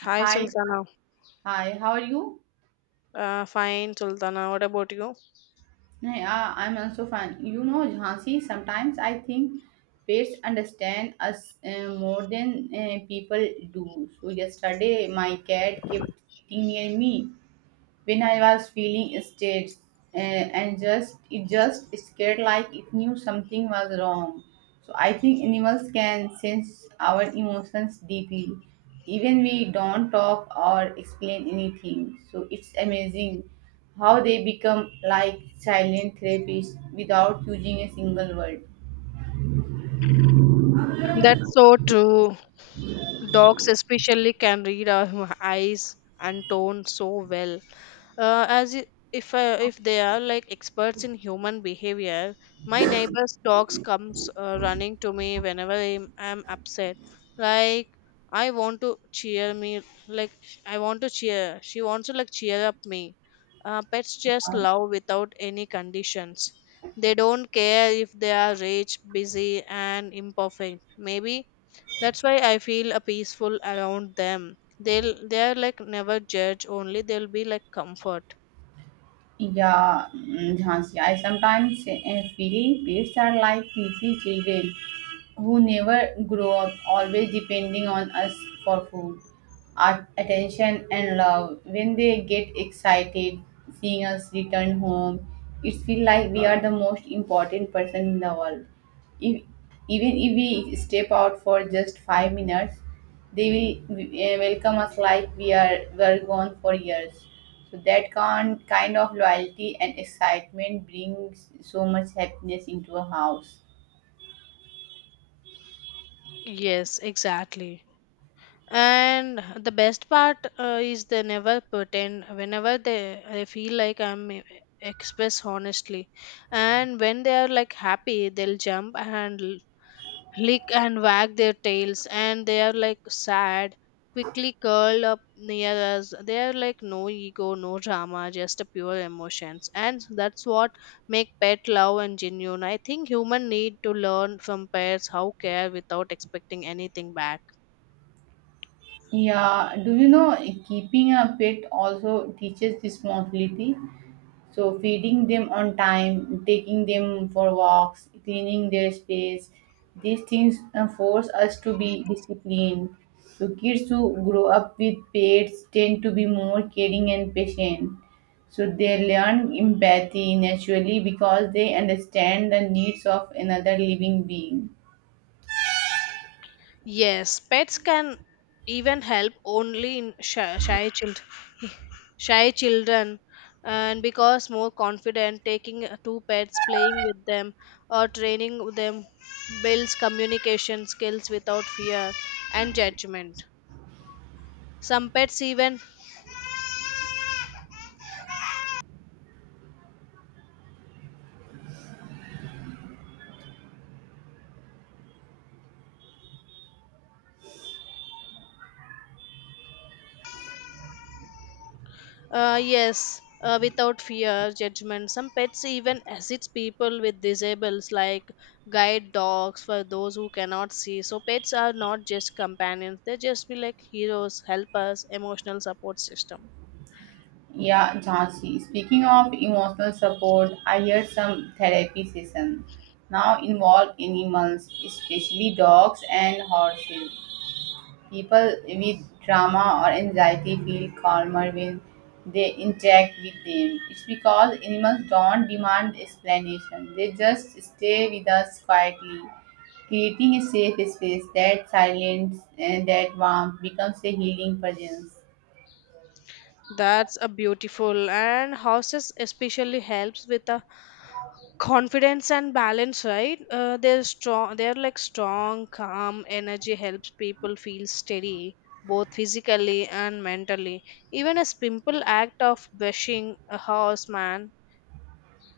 Hi, Hi, Sultana. hi, how are you? Fine, Sultana. What about you? Yeah, I'm also fine. You know, Jhansi, sometimes I think pets understand us more than people do. So, yesterday my cat kept sitting near me when I was feeling staged, and just it just scared like it knew something was wrong. So I think animals can sense our emotions deeply, even we don't talk or explain anything. So it's amazing how they become like silent therapists without using a single word. That's so true. Dogs, especially, can read our eyes and tone so well. As I- if they are like experts in human behavior. My neighbor's dogs comes running to me whenever I'm upset. Like, I want to cheer she wants to like cheer up me. Pets just Yeah. love without any conditions. They don't care if they are rich, busy, and imperfect. Maybe that's why I feel a peaceful around them. They are like never judge, only they'll be like comfort. Yeah, Jhansi, I sometimes feel pets are like teasy children who never grow up, always depending on us for food, attention, and love. When they get excited seeing us return home, it feels like we are the most important person in the world. If, Even if we step out for just 5 minutes, they will welcome us like we are were gone for years. So that kind of loyalty and excitement brings so much happiness into a house. Yes, exactly. And the best part is they never pretend. Whenever they, I feel like express honestly, and when they are like happy, they'll jump and lick and wag their tails, and they are like sad, quickly curl up near us. They are like no ego, no drama, just a pure emotions, and that's what make pet love and genuine. I think human need to learn from pets how care without expecting anything back. Yeah, do you know keeping a pet also teaches responsibility? So feeding them on time, taking them for walks, cleaning their space, these things force us to be disciplined. So kids who grow up with pets tend to be more caring and patient. So they learn empathy naturally because they understand the needs of another living being. Yes, pets can even help only in shy children, and because more confident taking two pets playing with them or training with them builds communication skills without fear and judgment. Some pets even. Yes, without fear, judgment. Some pets even assist people with disables, like guide dogs for those who cannot see. So pets are not just companions; they just be like heroes, helpers, emotional support system. Yeah, Jhansi. Speaking of emotional support, I heard some therapy session now involve animals, especially dogs and horses. People with trauma or anxiety feel calmer when they interact with them. It's because animals don't demand explanation; they just stay with us quietly, creating a safe space. That silence and that warmth becomes a healing presence. That's a beautiful. And houses especially helps with the confidence and balance, right? They're like strong calm energy helps people feel steady, both physically and mentally. Even a simple act of brushing a horse man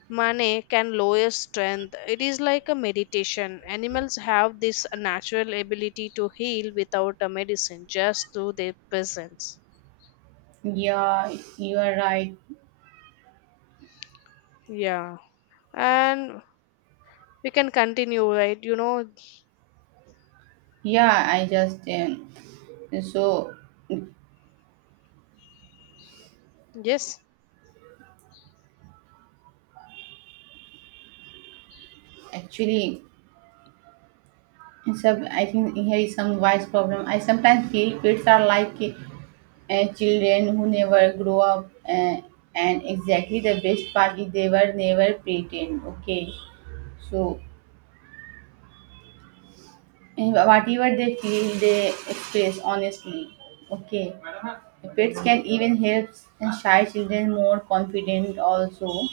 money can lower strength. It is like a meditation. Animals have this natural ability to heal without a medicine, just through their presence. Yeah, you are right. Yeah, and we can continue, right? Yeah, I just so Yes. actually, sub I think here is some wise problem. I sometimes feel kids are like children who never grow up, and exactly the best part is they were never pretend. Okay, so whatever they feel, they express honestly. Okay, pets can even help shy children more confident also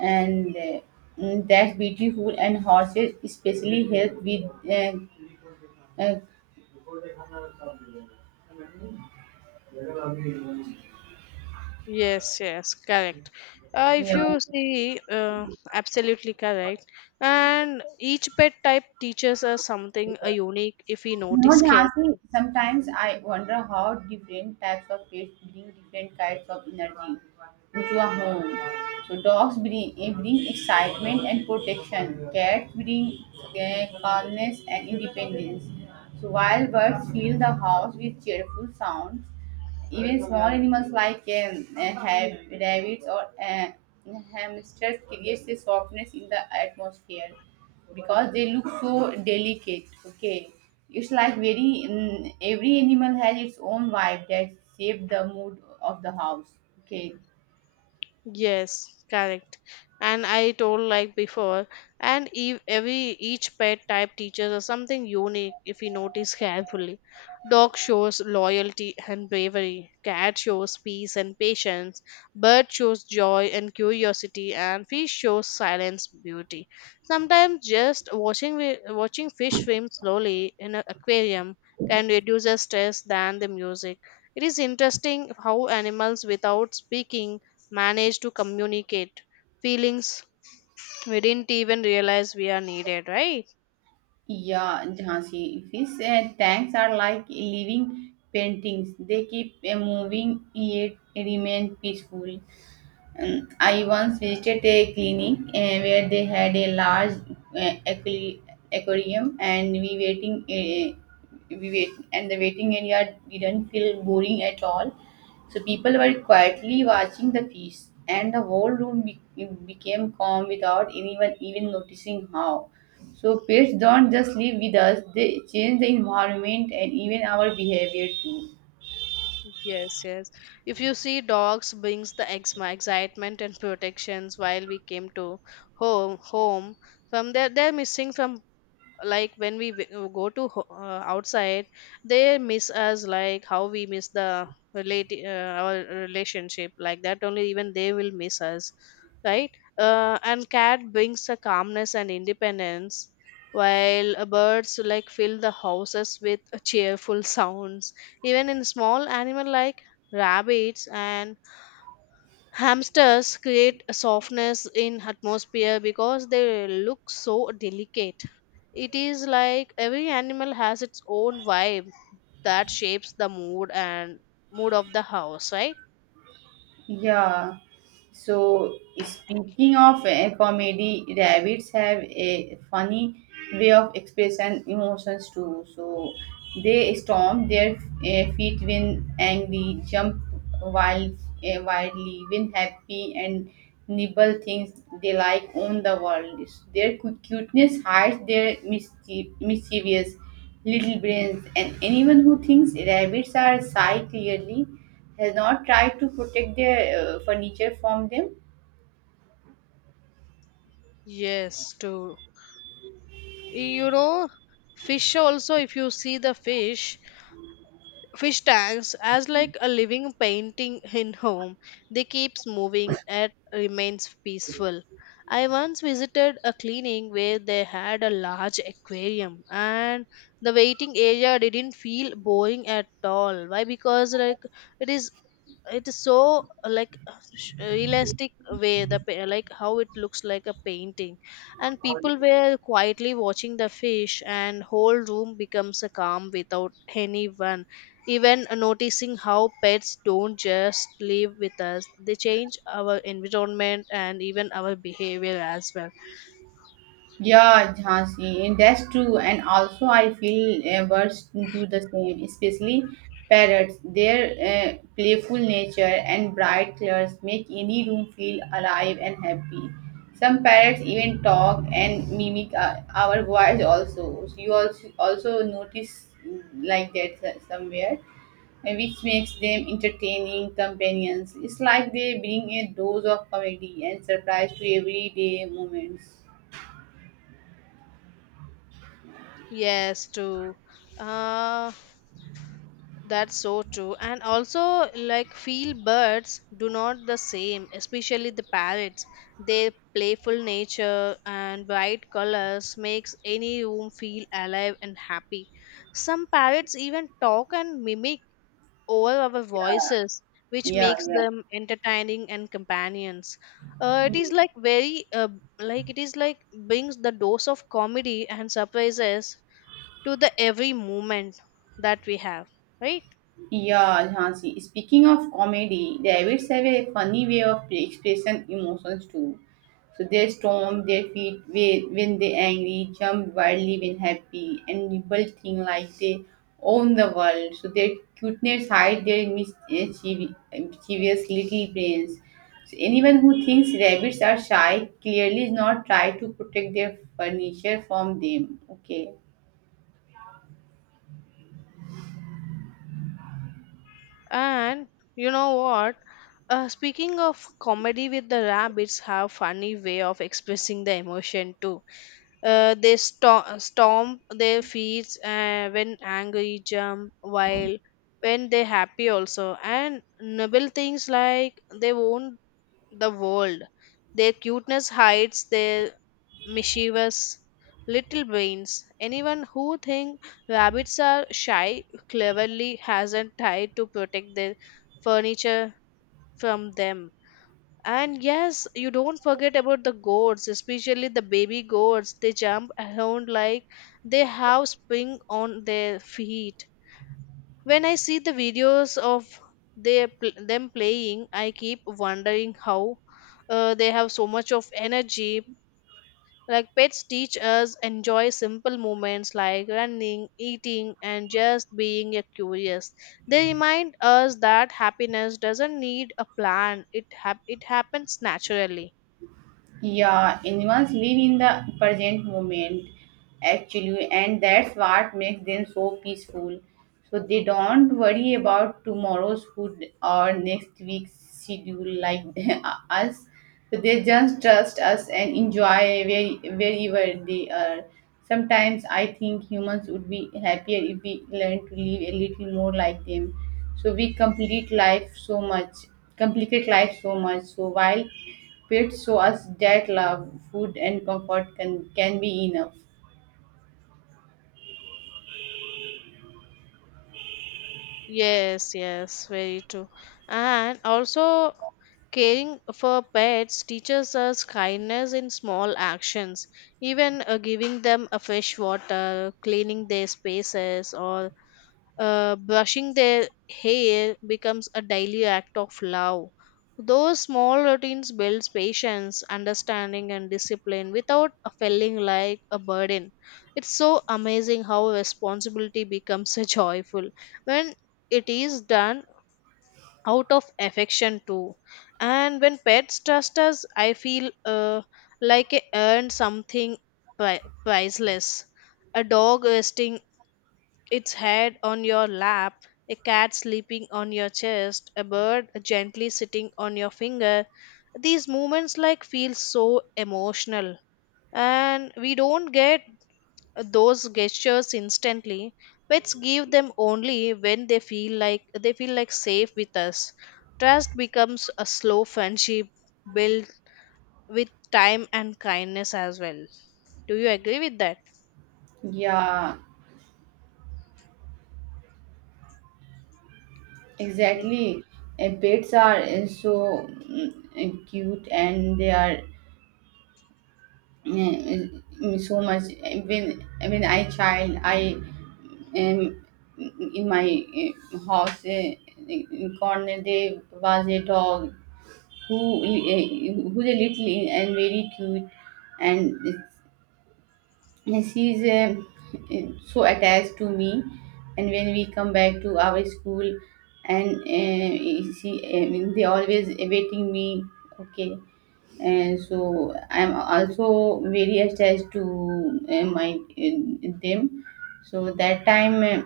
and that's beautiful and horses especially help with uh, uh, Yes, yes, correct. If yeah. you see, absolutely correct. And each pet type teaches us something unique if we You know, notice Jhansi, carefully. sometimes I wonder how different types of pets bring different kinds of energy into a home. So dogs bring, bring excitement and protection, cats bring calmness and independence, so while birds fill the house with cheerful sounds. Even small animals like rabbits or hamsters creates a softness in the atmosphere because they look so delicate. Okay, it's like very every animal has its own vibe that shapes the mood of the house. Okay, Yes, correct. And I told like before, and ev- every each pet type teaches us something unique if we notice carefully. Dog shows loyalty and bravery. Cat shows peace and patience. Bird shows joy and curiosity, and fish shows silence, beauty. Sometimes just watching watching fish swim slowly in an aquarium can reduce the stress than the music. It is interesting how animals without speaking manage to communicate feelings we didn't even realize we are needed, right? yeah, Jhansi. Fish tanks are like living paintings. They keep moving yet remain peaceful. I once visited a clinic where they had a large, uh, aqua- aquarium, and we wait, and the waiting area didn't feel boring at all. So people were quietly watching the fish, and the whole became calm without anyone even noticing how. So pets don't just live with us; they change the environment and even our behavior too. Yes, yes. If you see, dogs brings the exma excitement and protections while we came to home from there. They're missing from, like when we outside. They miss us like how we miss the relate our relationship, like that only, even they will miss us, right? And cat brings a calmness and independence, while birds like fill the houses with cheerful sounds. Even in small animal like rabbits and Hamsters create a softness in atmosphere because they look so delicate. It is like every animal has its own vibe that shapes the mood of the house, right? Yeah. So speaking of comedy, rabbits have a funny way of expressing emotions too. So they stomp their feet when angry, jump wild, wildly when happy, and nibble things they like on the world. Their cuteness hides their mischievous little brains, and anyone who thinks rabbits are shy clearly has not tried to protect their furniture from them. Yes, too. You know, fish also, if you see fish tanks as like a living painting in home. They keeps moving and remains peaceful. I once visited a clinic where they had a large aquarium, and the waiting area didn't feel boring at all. Why? Because, like, it is it is so, like, realistic way. Like how it looks like a painting. And people were quietly watching the fish, and whole room becomes a calm without anyone even noticing how. Pets don't just live with us; they change our environment and even our behavior as well. Yeah, Jhansi, and that's true. And also, I feel birds do the same, especially parrots. Their playful nature and bright colors make any room feel alive and happy. Some parrots even talk and mimic our voice also. So you also notice, like that, somewhere, which makes them entertaining companions. It's like they bring a dose of comedy and surprise to everyday moments. Yes, true. uh that's so true. And also, like, field birds do not the same, especially the parrots. Their playful nature and bright colors makes any room feel alive and happy. Some parrots even talk and mimic over our voices, which Yeah, makes yeah. them entertaining and companions. It Hmm. is like very like it is like brings the dose of comedy and surprises to the every moment that we have, right? Yeah, Jhansi. Speaking of comedy, the Avids have a funny way of expressing emotions too. So they stomp their feet when they're angry, jump wildly when happy, and nibble thing like they own the world. So their cuteness hide their mischievous little brains. So anyone who thinks rabbits are shy clearly is not trying to protect their furniture from them. Okay. And you know what? Speaking of comedy with the rabbits, have funny way of expressing the emotion too. They stomp their feet when angry, jump while when they happy also, and nibble things like they own the world. Their cuteness hides their mischievous little brains. Anyone who think rabbits are shy cleverly has a tie to protect their furniture from them. And yes, you don't forget about the goats, especially the baby goats. They jump around like they have spring on their feet. When I see the videos of them playing, I keep wondering how they have so much of energy. Like, pets teach us enjoy simple moments like running, eating, and just being a curious. They remind us that happiness doesn't need a plan. It happens naturally. Yeah, animals live in the present moment actually, and that's what makes them so peaceful. So they don't worry about tomorrow's food or next week's schedule like us. So they just trust us and enjoy where, wherever they are. Sometimes I think humans would be happier if we learn to live a little more like them. So we complete life so much, complicate life so much. So while pets show us that love, food, and comfort can be enough. Yes, yes, very true. And also, caring for pets teaches us kindness in small actions, even giving them a fresh water, cleaning their spaces, or brushing their hair becomes a daily act of love. Those small routines builds patience, understanding, and discipline without a feeling like a burden. It's so amazing how responsibility becomes a joyful when it is done out of affection too. And when pets trust us, I feel like I earned something pri- priceless. A dog resting its head on your lap, a cat sleeping on your chest, a bird gently sitting on your finger. These movements like feel so emotional, and we don't get those gestures instantly. Pets give them only when they feel like safe with us. Trust becomes a slow friendship built with time and kindness as well. Do you agree with that? Yeah, Yes. exactly. Pets are so cute and they are so much. When when I child, I um, in my house, in corner there was a dog who who's a little and very cute, and yes, he is so attached to me, and when we come back to our school, and they always awaiting me. Okay, and so I'm also very attached to my them. So that time,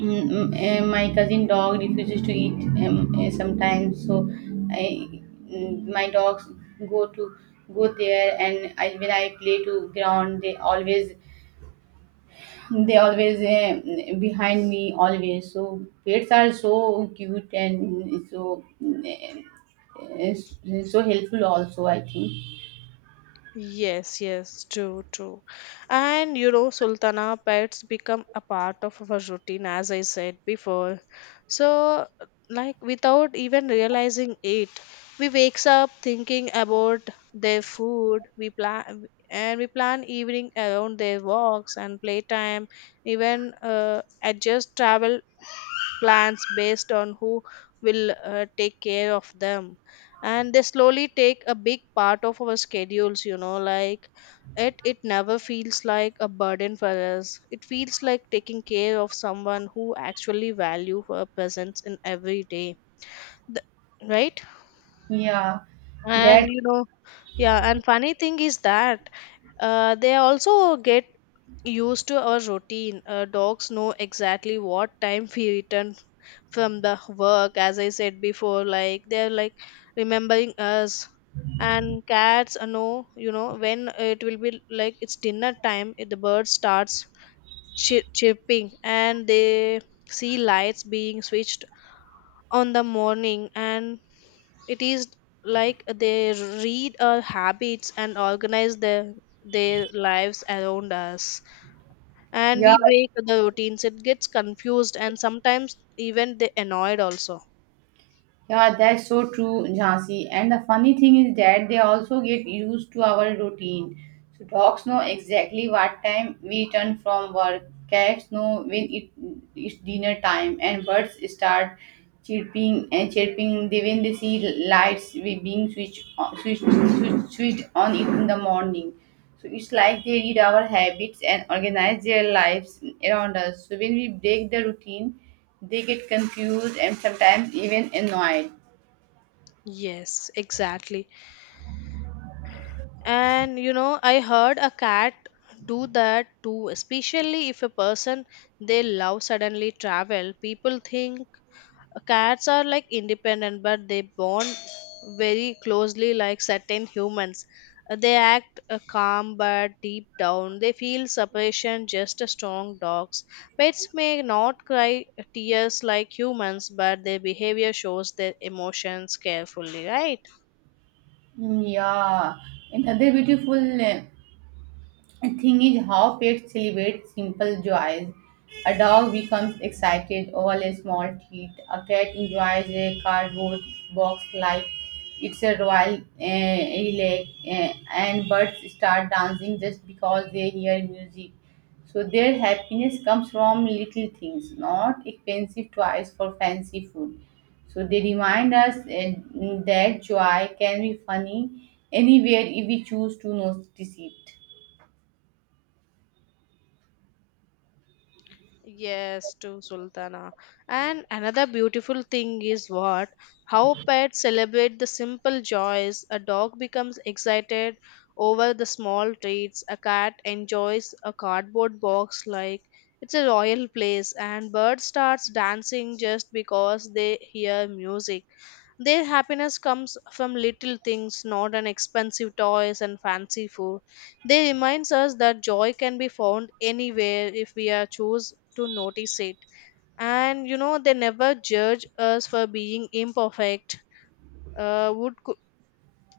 mm, my cousin dog refuses to eat sometimes. So I, my dogs go to go there, and I, when I play to ground, they always behind me always. So pets are so cute and so uh, so helpful also, I think. Yes, yes, true, true. And you know, Sultana, pets become a part of our routine, as I said before. So, like, without even realizing it, we wakes up thinking about their food. We plan evening around their walks and playtime. Even adjust travel plans based on who will take care of them, and they slowly take a big part of our schedules. Like, it never feels like a burden for us. It feels like taking care of someone who actually value our presence in every day, right? Yeah, that. And you know, yeah, and funny thing is that they also get used to our routine. Dogs know exactly what time we return from the work, as I said before, like they're like remembering us. And cats know, when it will be like it's dinner time. The bird starts chirping, and they see lights being switched on the morning. And it is like they read our habits and organize their lives around us. And Yeah, we break the routines, it gets confused, and sometimes even they annoyed also. yeah, that's so true, Jhansi. And the funny thing is that they also get used to our routine. So dogs know exactly what time we return from work. Cats know when it's dinner time, and birds start chirping and chirping they when they see lights we being switched on, switched, switched switched on it in the morning. So it's like they read our habits and organize their lives around us. So when we break the routine, they get confused and sometimes even annoyed. Yes, exactly. And you know, I heard a cat do that too, especially if a person they love suddenly travel. People think cats are like independent, but they bond very closely like certain humans. They act calm, but deep down they feel separation just as strong dogs. Pets may not cry tears like humans, but their behavior shows their emotions carefully, right? Yeah, another beautiful The thing is how pets celebrate simple joys. A dog becomes excited over a small treat. A cat enjoys a cardboard box like it's a royal relay, and birds start dancing just because they hear music. So their happiness comes from little things, not expensive toys for fancy food. So they remind us that joy can be funny anywhere if we choose to notice it. Yes, to Sultana. And another beautiful thing is what? How pets celebrate the simple joys. A dog becomes excited over the small treats. A cat enjoys a cardboard box like it's a royal place. And bird starts dancing just because they hear music. Their happiness comes from little things, not an expensive toys and fancy food. They reminds us that joy can be found anywhere if we are choose to notice it. And you know, they never judge us for being imperfect. Uh, would cou-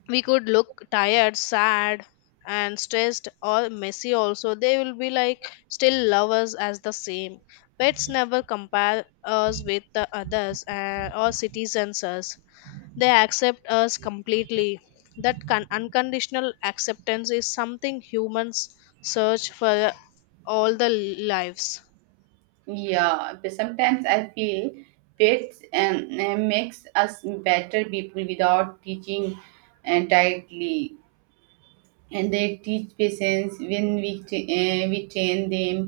we could look tired, sad, and stressed or messy also. They will be like still love us as the same. Pets never compare us with the others or citizens us. They accept us completely. That unconditional acceptance is something humans search for all the lives. Yeah, but sometimes I feel pets makes us better people without teaching entirely, and they teach patience when we train them,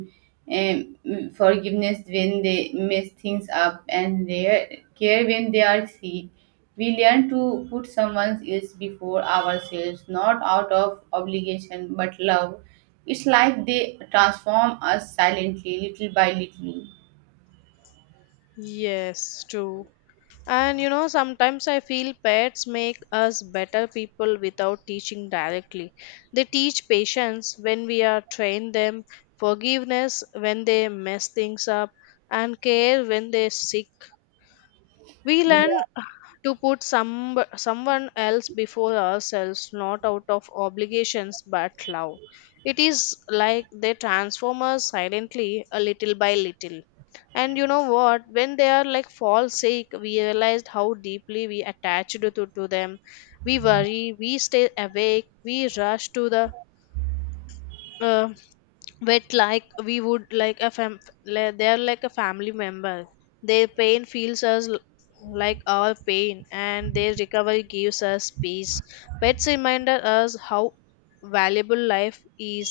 forgiveness when they mess things up, and their care when they are sick. We learn to put someone else before ourselves, not out of obligation but love. It's like they transform us silently, little by little. Yes, true. And you know, sometimes I feel pets make us better people without teaching directly. They teach patience when we are trained them, forgiveness when they mess things up, and care when they sick. We learn Yeah. to put someone else before ourselves, not out of obligations but love. It is like they transform us silently, a little by little. And you know what? When they are like fall sick, we realized how deeply we attached to them. We worry, we stay awake, we rush to the uh, but like we would like a like they are like a family member, their pain feels us like our pain, and their recovery gives us peace. Pets remind us how valuable life is,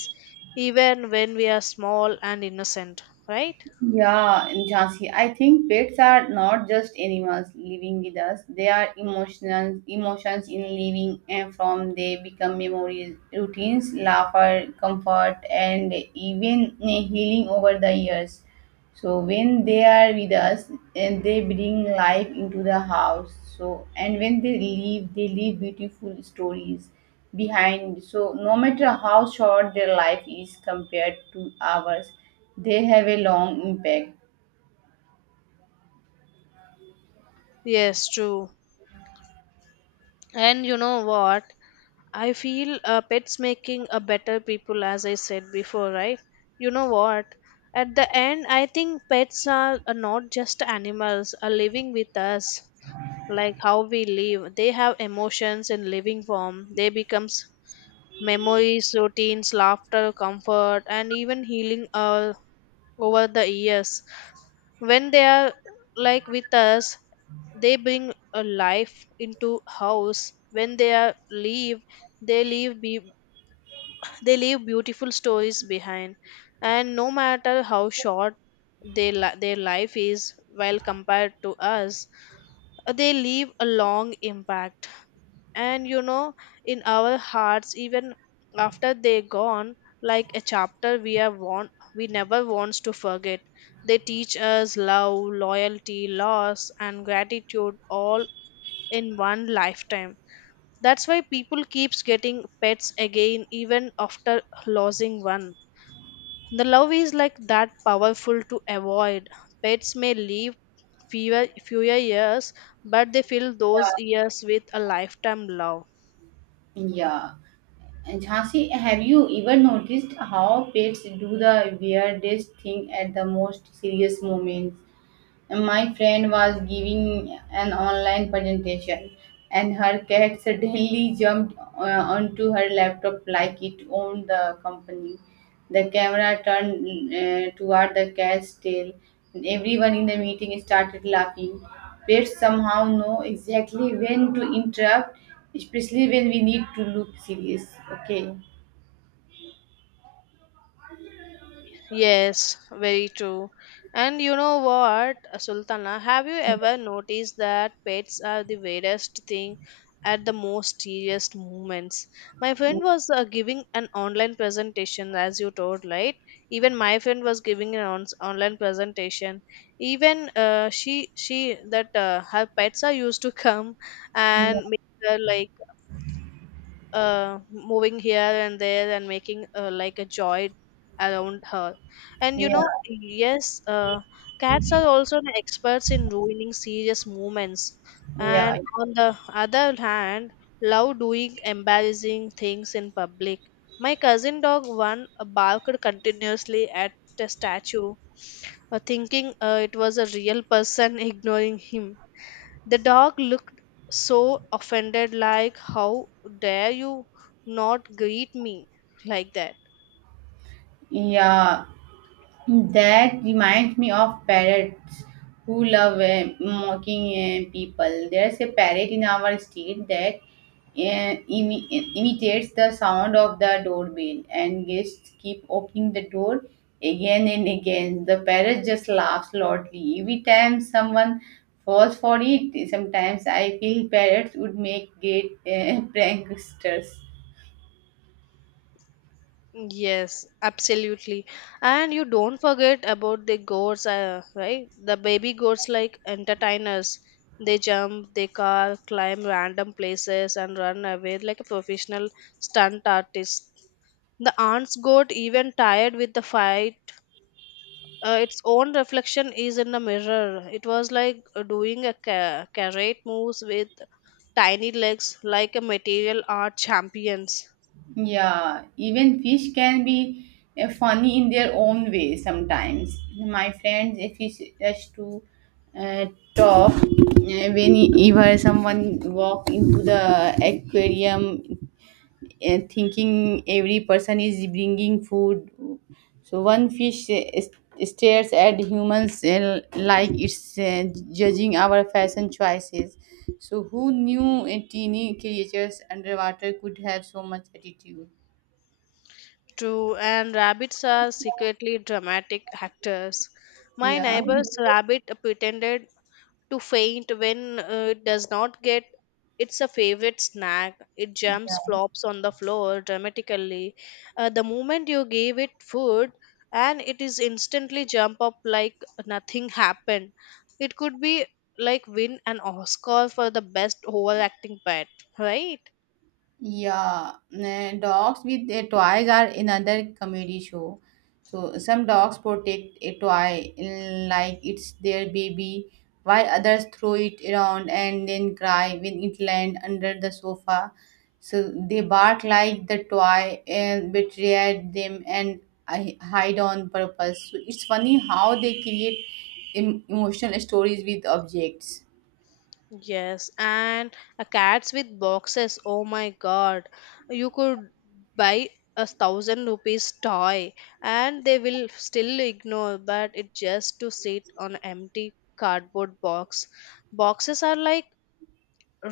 even when we are small and innocent, right? Yeah, Jhansi, I think pets are not just animals living with us. They are emotions in living and from they become memories, routines, laughter, comfort, and even healing over the years. So when they are with us and they bring life into the house. So and when they leave, they leave beautiful stories behind. So no matter how short their life is compared to ours, they have a long impact. Yes, true. And you know what? I feel pets making a better people, as I said before, right? You know what? At the end, I think pets are not just animals, are living with us, like how we live. They have emotions in living form. They becomes memories, routines, laughter, comfort, and even healing, over the years. When they are like with us, they bring a life into house. When they are leave, they leave beautiful stories behind, and no matter how short their, their life is, while compared to us, they leave a long impact. And you know, in our hearts, even after they're gone, like a chapter we never wants to forget. They teach us love, loyalty, loss, and gratitude all in one lifetime. That's why people keeps getting pets again even after losing one. The love is like that powerful to avoid. Pets may live fewer years, but they fill those Yeah, years with a lifetime love. yeah, and Jhansi, have you ever noticed how pets do the weirdest thing at the most serious moments? My friend was giving an online presentation, and her cat suddenly jumped onto her laptop like it owned the company. The camera turned toward the cat's tail, and everyone in the meeting started laughing. Pets somehow know exactly when to interrupt, especially when we need to look serious. Okay. Yes, very true. And you know what, Sultana, have you ever noticed that pets are the weirdest thing at the most serious moments? My friend was giving an online presentation, as you told, right? Even my friend was giving an online presentation. Even she that her pets are used to come Yeah. and make her like moving here and there and making, like a joy around her. And you Yeah. know, yes, cats are also the experts in ruining serious moments. Yeah. And on the other hand, love doing embarrassing things in public. My cousin dog one barked continuously at the statue, thinking it was a real person ignoring him. The dog looked so offended, like, "How dare you not greet me like that?" Yeah, that reminds me of parrots who love mocking people. There's a parrot in our state that imitates the sound of the doorbell, and guests keep opening the door again and again. The parrot just laughs loudly every time someone falls for it. Sometimes I feel parrots would make great pranksters. Yes, absolutely. And you don't forget about the goats, right? The baby goats, like entertainers, they jump, they climb random places, and run away like a professional stunt artist. The aunt's goat even tired with the fight its own reflection is in the mirror. It was like doing a carrot moves with tiny legs, like a material art champions. Yeah, even fish can be funny in their own way sometimes. My friends, if he rush to uh, talk, whenever someone walk into the aquarium, thinking every person is bringing food, so one fish stares at humans like it's judging our fashion choices. So who knew teeny creatures underwater could have so much attitude? True, and rabbits are secretly dramatic actors. My Yeah, neighbor's rabbit pretended to faint when it does not get it's a favorite snack. It yeah, jumps, flops on the floor dramatically. The moment you gave it food, and it is instantly jump up like nothing happened. It could be like win an Oscar for the best overacting pet, right? yeah. Nah, dogs with their toys are another comedy show. So some dogs protect a toy like it's their baby, while others throw it around and then cry when it lands under the sofa. So they bark like the toy and betray them and I hide on purpose. So it's funny how they create emotional stories with objects. Yes, and a cats with boxes. Oh my god. You could buy a thousand rupees toy and they will still ignore, but it just to sit on empty cardboard box. Boxes are like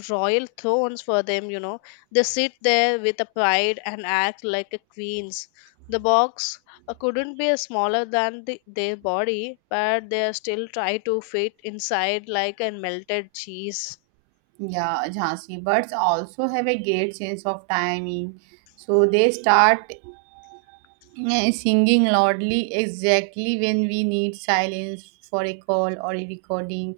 royal thrones for them, you know. They sit there with a pride and act like a queens. The box couldn't be smaller than their body, but they still try to fit inside like a melted cheese. Yeah, Jhansi, birds also have a great sense of timing. So they start singing loudly exactly when we need silence for a call or a recording.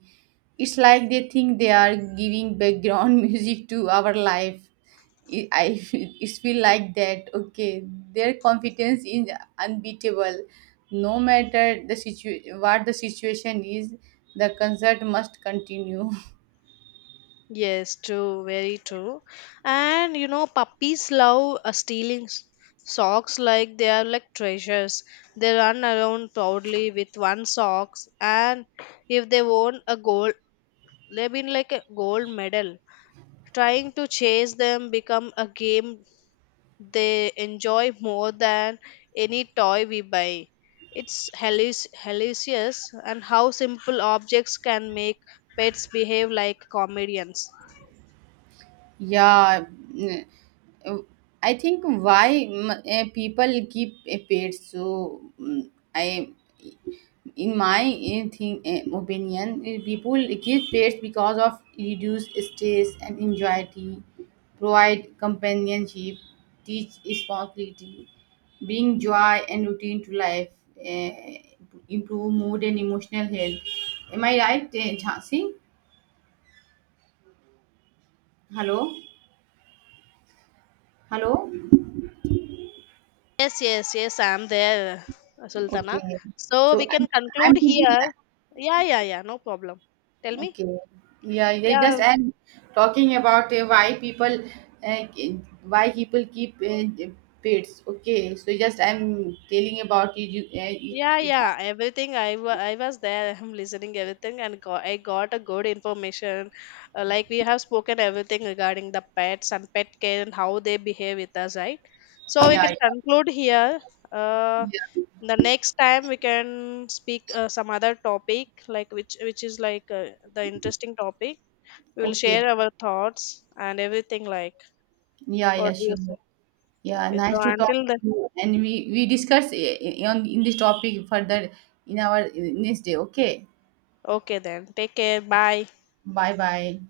It's like they think they are giving background music to our life. It feel like that. Okay, their confidence is unbeatable. No matter the what the situation is, the concert must continue. Yes, true, very true. And you know, puppies love stealing socks like they are like treasures. They run around proudly with one socks, and if they won a gold, they have been like a gold medal. Trying to chase them become a game they enjoy more than any toy we buy. It's hilarious and how simple objects can make pets behave like comedians. Yeah, mm, uh, I think why people keep pets. So I, in my thing opinion, people keep pets because of reduce stress and anxiety, provide companionship, teach responsibility, bring joy and routine to life, uh, improve mood and emotional health. Am I right, Jhansi? Hello, hello. Yes, yes, yes, I'm there, Sultana. Okay. So So we I'm can I'm conclude thinking here. that. Yeah, yeah, yeah, no problem. Tell me. Okay. Yeah, yeah, Yeah, just and talking about uh, why people keep pets. Okay. So just I'm telling about it. You, yeah, it, it, yeah. Everything I was there. I'm listening everything, and I got a good information. Like we have spoken everything regarding the pets and pet care and how they behave with us, right? yeah, So we can yeah, conclude here. Uh, yeah. the next time we can speak some other topic, like which is like, the interesting topic. We will Okay. share our thoughts and everything, like, Yeah, yeah, what do you sure. say? Yeah, Okay, nice so to talk until to then, you. And we discuss on in this topic further in our next day. Okay. okay then. Take care. Bye. Bye bye.